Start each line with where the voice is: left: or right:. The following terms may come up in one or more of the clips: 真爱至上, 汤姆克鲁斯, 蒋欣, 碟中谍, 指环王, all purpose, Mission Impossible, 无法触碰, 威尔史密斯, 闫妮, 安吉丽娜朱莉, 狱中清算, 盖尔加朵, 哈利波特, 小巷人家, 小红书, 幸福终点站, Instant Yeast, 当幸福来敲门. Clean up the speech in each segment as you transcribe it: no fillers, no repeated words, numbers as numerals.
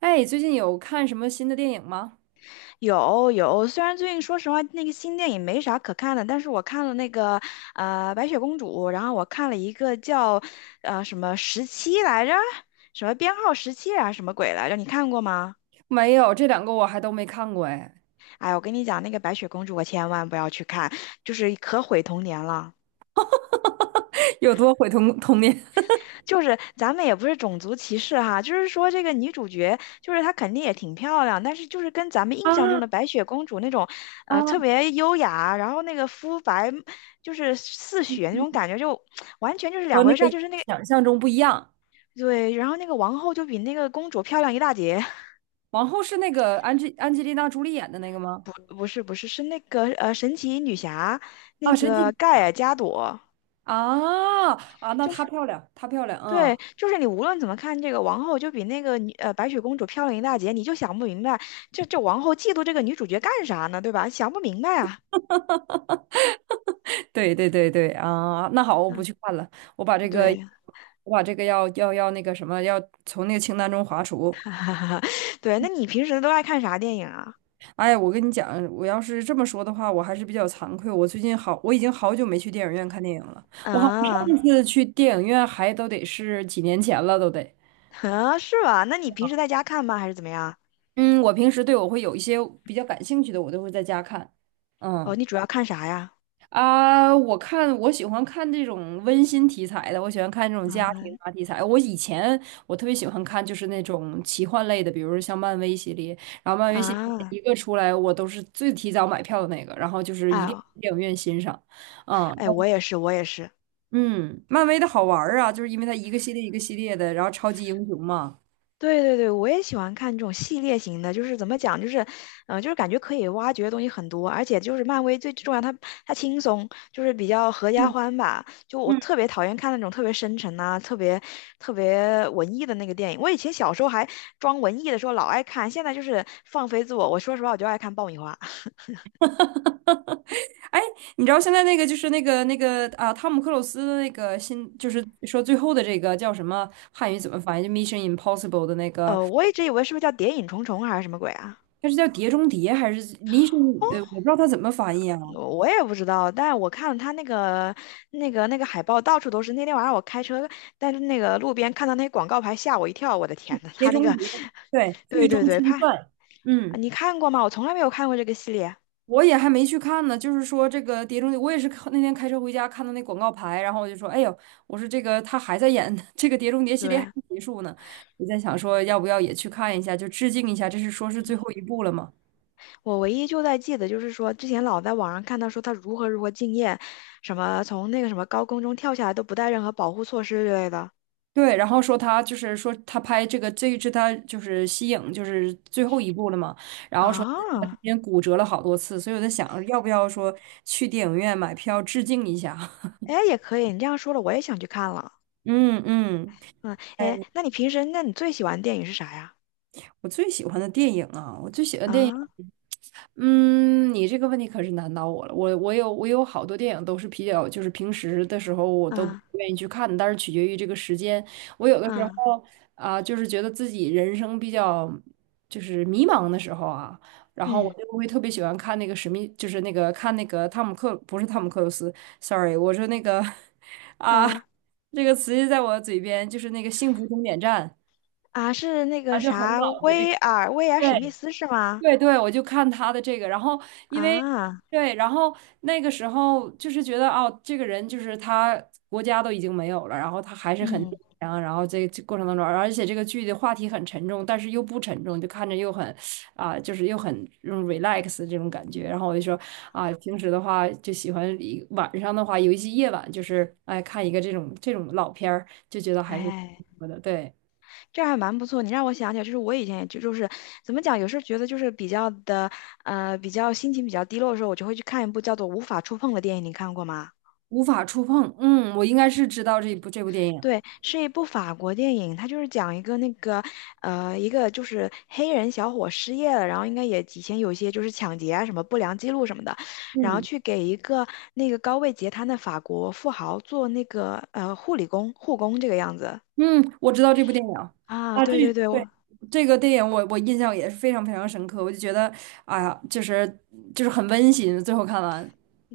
right: 哎，最近有看什么新的电影吗？
left: 有有，虽然最近说实话那个新电影没啥可看的，但是我看了那个白雪公主，然后我看了一个叫什么十七来着，什么编号十七啊，什么鬼来着？你看过吗？
right: 没有，这两个我还都没看过哎，
left: 哎，我跟你讲，那个白雪公主我千万不要去看，就是可毁童年了。
right: 有多毁童年。
left: 就是咱们也不是种族歧视哈，就是说这个女主角，就是她肯定也挺漂亮，但是就是 跟咱们印象
right: 啊
left: 中的白雪公主那种，
right: 啊，
left: 特别优雅，然后那个肤白，就是似
right: 嗯
left: 雪那
right: 嗯，
left: 种感觉，就完全就是
right: 和
left: 两
right: 那
left: 回事
right: 个
left: 儿。就是那个
right: 想象中不一样。
left: 对，然后那个王后就比那个公主漂亮一大截。
right: 王后是那个安吉丽娜朱莉演的那个吗？
left: 不是不是，是那个神奇女侠，
right: 啊，
left: 那
right: 神奇
left: 个盖尔加朵。
right: 啊啊，那她漂亮，她漂亮，嗯，
left: 对，就是你无论怎么看这个王后，就比那个白雪公主漂亮一大截，你就想不明白，这王后嫉妒这个女主角干啥呢？对吧？想不明白啊。
right: 对对对对啊，那好，我不
left: 嗯，
right: 去看了，我把这个，
left: 对，
right: 我把这个要那个什么，要从那个清单中划除。
left: 对，那你平时都爱看啥电影啊？
right: 哎呀，我跟你讲，我要是这么说的话，我还是比较惭愧。我已经好久没去电影院看电影了。我好像
left: 啊
right: 上次去电影院还都得是几年前了，都得。
left: 啊，是吧？那你平时在家看吗？还是怎么样？
right: 嗯，我平时，对，我会有一些比较感兴趣的，我都会在家看。
left: 哦，
right: 嗯。
left: 你主要看啥呀？
right: 啊，我喜欢看这种温馨题材的，我喜欢看这种家
left: 啊
right: 庭啊题材。我以前我特别喜欢看就是那种奇幻类的，比如说像漫威系列，然后漫威系列
left: 啊，
right: 一个出来，我都是最提早买票的那个，然后就是
left: 哎
right: 一定
left: 呦，
right: 去电影院欣赏。嗯
left: 哎，我也是，我也是。
right: 嗯，漫威的好玩儿啊，就是因为它一个系列一个系列的，然后超级英雄嘛。
left: 对对对，我也喜欢看这种系列型的，就是怎么讲，就是，嗯、就是感觉可以挖掘的东西很多，而且就是漫威最重要，它轻松，就是比较合家
right: 嗯
left: 欢吧。就我
right: 嗯，
left: 特别讨厌看那种特别深沉啊、特别文艺的那个电影。我以前小时候还装文艺的时候老爱看，现在就是放飞自我。我说实话，我就爱看爆米花。
right: 哎，你知道现在那个就是那个啊，汤姆克鲁斯的那个新，就是说最后的这个叫什么汉语怎么翻译？就《Mission Impossible》的那个，
left: 我一直以为是不是叫《谍影重重》还是什么鬼啊？
right: 它是叫《碟中谍》还是《Mission》？我不知道它怎么翻译啊，
left: 我也不知道，但我看了他那个海报，到处都是。那天晚上我开车，但是那个路边看到那广告牌，吓我一跳。我的天呐，
right: 《碟
left: 他那
right: 中
left: 个，
right: 谍》对，
left: 对
right: 《狱
left: 对
right: 中
left: 对，
right: 清
left: 怕啊，
right: 算》。嗯，
left: 你看过吗？我从来没有看过这个系列。
right: 我也还没去看呢。就是说这个《碟中谍》，我也是看那天开车回家看到那广告牌，然后我就说，哎呦，我说这个他还在演 这个《碟中谍》系列还
left: 对，
right: 没结束呢。我在想说，要不要也去看一下，就致敬一下，这是说是最后一部了嘛？
left: 我唯一就在记得就是说，之前老在网上看到说他如何如何敬业，什么从那个什么高空中跳下来都不带任何保护措施之类的
right: 对，然后说他就是说他拍这个这一支他就是息影就是最后一部了嘛，然后说他中
left: 啊。
right: 间骨折了好多次，所以我在想要不要说去电影院买票致敬一下？
left: 哎，也可以，你这样说了，我也想去看了。
right: 嗯嗯，
left: 嗯，
right: 哎。
left: 哎，那你平时，那你最喜欢的电影是啥呀？
right: 我最喜欢的电影啊，我最喜欢电影，
left: 啊
right: 嗯，你这个问题可是难倒我了。我有好多电影都是比较，就是平时的时候我都不
left: 啊。
right: 愿意去看的，但是取决于这个时间。我有的时
left: 啊，
right: 候啊，就是觉得自己人生比较就是迷茫的时候啊，然后我
left: 嗯，
right: 就会特别喜欢看那个史密，就是那个看那个汤姆克，不是汤姆克鲁斯，sorry，我说那个 啊，
left: 啊
right: 这个词就在我嘴边，就是那个《幸福终点站》
left: 啊，是那
right: 啊，
left: 个
right: 就很
left: 啥，
right: 老的这个。
left: 威尔史密
right: 对，
left: 斯是吗？
right: 对对，我就看他的这个，然后因为
left: 啊，
right: 对，然后那个时候就是觉得哦，这个人就是他国家都已经没有了，然后他还是很
left: 嗯，
right: 坚强，然后这过程当中，而且这个剧的话题很沉重，但是又不沉重，就看着又很啊、就是又很这种 relax 这种感觉。然后我就说啊，平时的话就喜欢一晚上的话，尤其夜晚，就是哎看一个这种老片儿，就觉得还是
left: 哎，
right: 不错的，对，
left: 这还蛮不错。你让我想起来，就是我以前也就是怎么讲，有时候觉得就是比较的比较心情比较低落的时候，我就会去看一部叫做《无法触碰》的电影，你看过吗？
right: 无法触碰。嗯，我应该是知道这部电影。
left: 对，是一部法国电影，它就是讲一个那个，一个就是黑人小伙失业了，然后应该也以前有一些就是抢劫啊什么不良记录什么的，然后
right: 嗯。
left: 去给一个那个高位截瘫的法国富豪做那个护工这个样子
right: 嗯，我知道这部电影。
left: 啊，
right: 啊，这
left: 对对对，
right: 对，
left: 我
right: 这个电影我印象也是非常非常深刻，我就觉得，哎呀，就是很温馨。最后看完，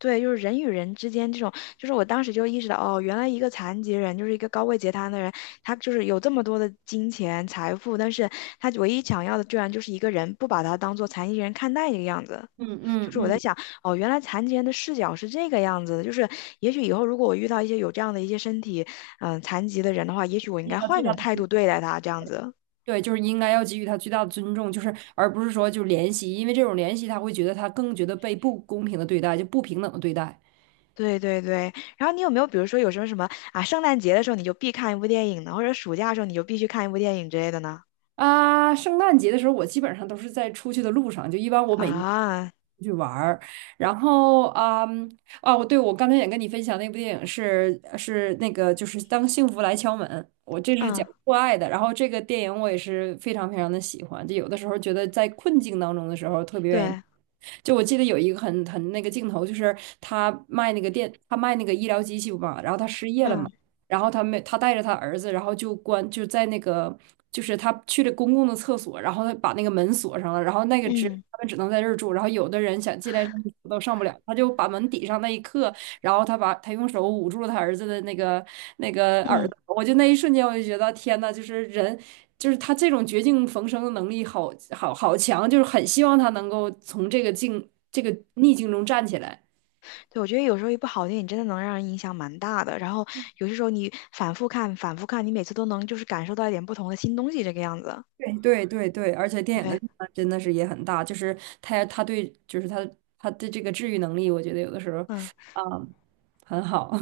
left: 对就是人与人之间这种，就是我当时就意识到哦，原来一个残疾人就是一个高位截瘫的人，他就是有这么多的金钱财富，但是他唯一想要的居然就是一个人不把他当做残疾人看待这个样子。
right: 嗯
left: 就
right: 嗯
left: 是我在
right: 嗯，
left: 想，哦，原来残疾人的视角是这个样子的。就是也许以后如果我遇到一些有这样的一些身体，残疾的人的话，也许我应
right: 那
left: 该
right: 他
left: 换
right: 最
left: 一
right: 大
left: 种
right: 的
left: 态
right: 尊
left: 度对待他，这样子。
right: 对，就是应该要给予他最大的尊重，就是而不是说就怜惜，因为这种怜惜他会觉得他更觉得被不公平的对待，就不平等的对待。
left: 对对对。然后你有没有，比如说有什么什么啊，圣诞节的时候你就必看一部电影呢，或者暑假的时候你就必须看一部电影之类的呢？
right: 啊，圣诞节的时候，我基本上都是在出去的路上，就一般我每年
left: 啊，
right: 出去玩儿。然后啊，嗯，哦，我对，我刚才也跟你分享那部电影是那个就是《当幸福来敲门》，我这是讲
left: 嗯，
right: 父爱的。然后这个电影我也是非常非常的喜欢，就有的时候觉得在困境当中的时候特别愿意。
left: 对，
right: 就我记得有一个很那个镜头，就是他卖那个医疗机器嘛，然后他失业了嘛。
left: 嗯
right: 然后他没，他带着他儿子，然后就在那个就是他去了公共的厕所，然后他把那个门锁上了，然后那个只
left: 嗯。
right: 他们只能在这儿住，然后有的人想进来上厕所都上不了，他就把门抵上那一刻，然后他把他用手捂住了他儿子的那个耳
left: 嗯，
right: 朵，我就那一瞬间我就觉得天呐，就是人。就是他这种绝境逢生的能力好强，就是很希望他能够从这个境这个逆境中站起来。
left: 对，我觉得有时候一部好电影真的能让人影响蛮大的。然后有些时候你反复看、反复看，你每次都能就是感受到一点不同的新东西，这个样子。
right: 对对对对，而且电影的
left: 对，
right: 力量真的是也很大，就是他对就是他的这个治愈能力，我觉得有的时候
left: 嗯。
right: 啊、很好。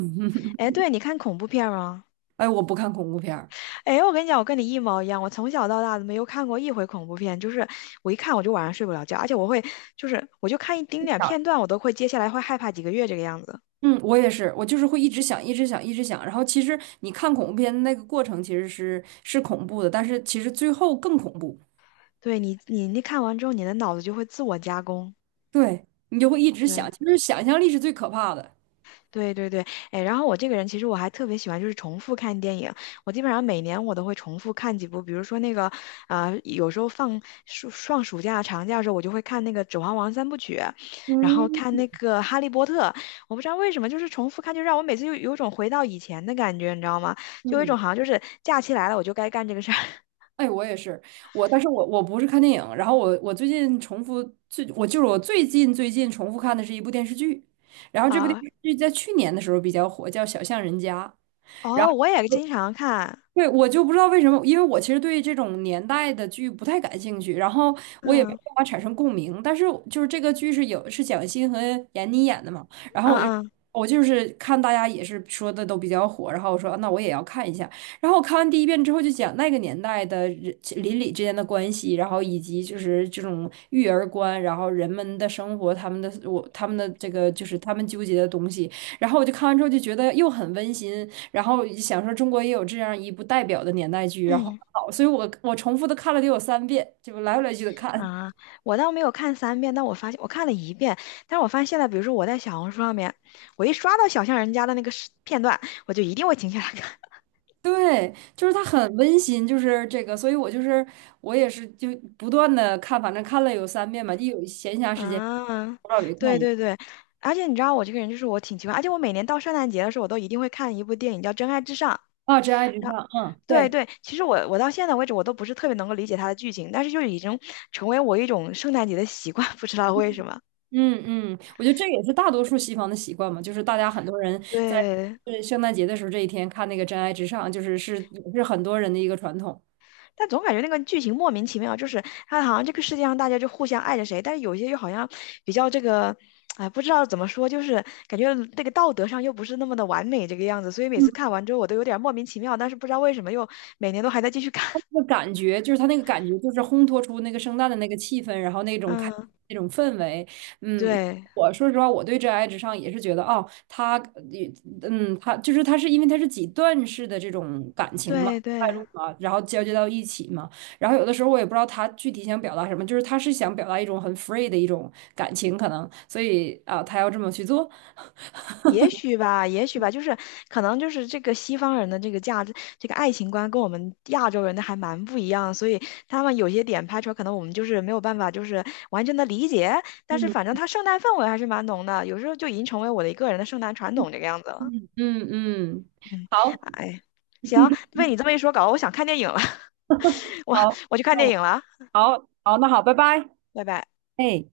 left: 哎，对，你看恐怖片吗？
right: 哎，我不看恐怖片儿。
left: 哎，我跟你讲，我跟你一毛一样，我从小到大都没有看过一回恐怖片，就是我一看我就晚上睡不了觉，而且我会就是我就看一丁
right: 是
left: 点
right: 的，
left: 片段，我都会接下来会害怕几个月这个样子。
right: 嗯，我也是，我就是会一直想，一直想，一直想。然后其实你看恐怖片的那个过程其实是恐怖的，但是其实最后更恐怖。
left: 对你，你看完之后，你的脑子就会自我加工。
right: 对，你就会一直想，
left: 对。
right: 其实想象力是最可怕的。
left: 对对对，哎，然后我这个人其实我还特别喜欢就是重复看电影，我基本上每年我都会重复看几部，比如说那个，啊，有时候放暑假、长假的时候，我就会看那个《指环王》三部曲，然后看那个《哈利波特》，我不知道为什么就是重复看，就让我每次就有种回到以前的感觉，你知道吗？就有一
right: 嗯。
left: 种好像就是假期来了我就该干这个事儿
right: 哎，我也是，但是我不是看电影，然后我最近重复我就是我最近重复看的是一部电视剧，然后 这部电
left: 啊。
right: 视剧在去年的时候比较火，叫《小巷人家》。然
left: 哦，我
right: 后。
left: 也经常看，
right: 对，我就不知道为什么，因为我其实对这种年代的剧不太感兴趣，然后我也没
left: 嗯
right: 办法产生共鸣。但是就是这个剧是蒋欣和闫妮演的嘛，然后
left: 嗯嗯
right: 我就是看大家也是说的都比较火，然后我说啊那我也要看一下。然后我看完第一遍之后，就讲那个年代的人邻里之间的关系，然后以及就是这种育儿观，然后人们的生活，他们的这个就是他们纠结的东西。然后我就看完之后就觉得又很温馨。然后想说中国也有这样一部代表的年代剧，然后
left: 嗯。
right: 好，所以我重复的看了得有三遍，就来回来去的看。
left: 啊，我倒没有看3遍，但我发现我看了一遍，但是我发现现在，比如说我在小红书上面，我一刷到小巷人家的那个视片段，我就一定会停下来看。
right: 对，就是它很温馨，就是这个，所以我就是我也是就不断的看，反正看了有三遍吧，一有闲 暇时间，
left: 啊，
right: 不知道有看
left: 对
right: 一遍
left: 对对，而且你知道我这个人就是我挺奇怪，而且我每年到圣诞节的时候，我都一定会看一部电影叫《真爱至上》。
right: 啊，《真爱至上》，
left: 然后
right: 嗯，
left: 对
right: 对。
left: 对，其实我到现在为止我都不是特别能够理解它的剧情，但是就已经成为我一种圣诞节的习惯，不知道为什么。
right: 嗯嗯，我觉得这也是大多数西方的习惯嘛，就是大家很多人在
left: 对，
right: 圣诞节的时候这一天看那个《真爱至上》，就是也是很多人的一个传统。
left: 但总感觉那个剧情莫名其妙，就是它好像这个世界上大家就互相爱着谁，但是有些又好像比较这个，哎，不知道怎么说，就是感觉那个道德上又不是那么的完美这个样子，所以每次看完之后我都有点莫名其妙，但是不知道为什么又每年都还在继续看。
right: 那 感觉就是他那个感觉，就是烘托出那个圣诞的那个气氛，然后
left: 嗯，
right: 那种氛围。嗯，我
left: 对
right: 我说实话，我对《真爱至上》也是觉得，哦，他，也他是因为他是几段式的这种感情嘛，
left: 对
right: 带
left: 对。
right: 入嘛，然后交接到一起嘛。然后有的时候我也不知道他具体想表达什么，就是他是想表达一种很 free 的一种感情，可能，所以啊，他要这么去做。
left: 也许吧，也许吧，就是可能就是这个西方人的这个价值，这个爱情观跟我们亚洲人的还蛮不一样，所以他们有些点拍出来，可能我们就是没有办法就是完全的理解，但是反正
right: 嗯
left: 他圣诞氛围还是蛮浓的，有时候就已经成为我的一个人的圣诞传统这个样子了。
right: 嗯嗯嗯，
left: 嗯，
right: 好
left: 哎，行，被你这么一说搞得我想看电影了，我
right: 好，
left: 我去看
right: 那
left: 电
right: 我
left: 影了，
right: 好好，那好，拜拜。
left: 拜拜。
right: 哎。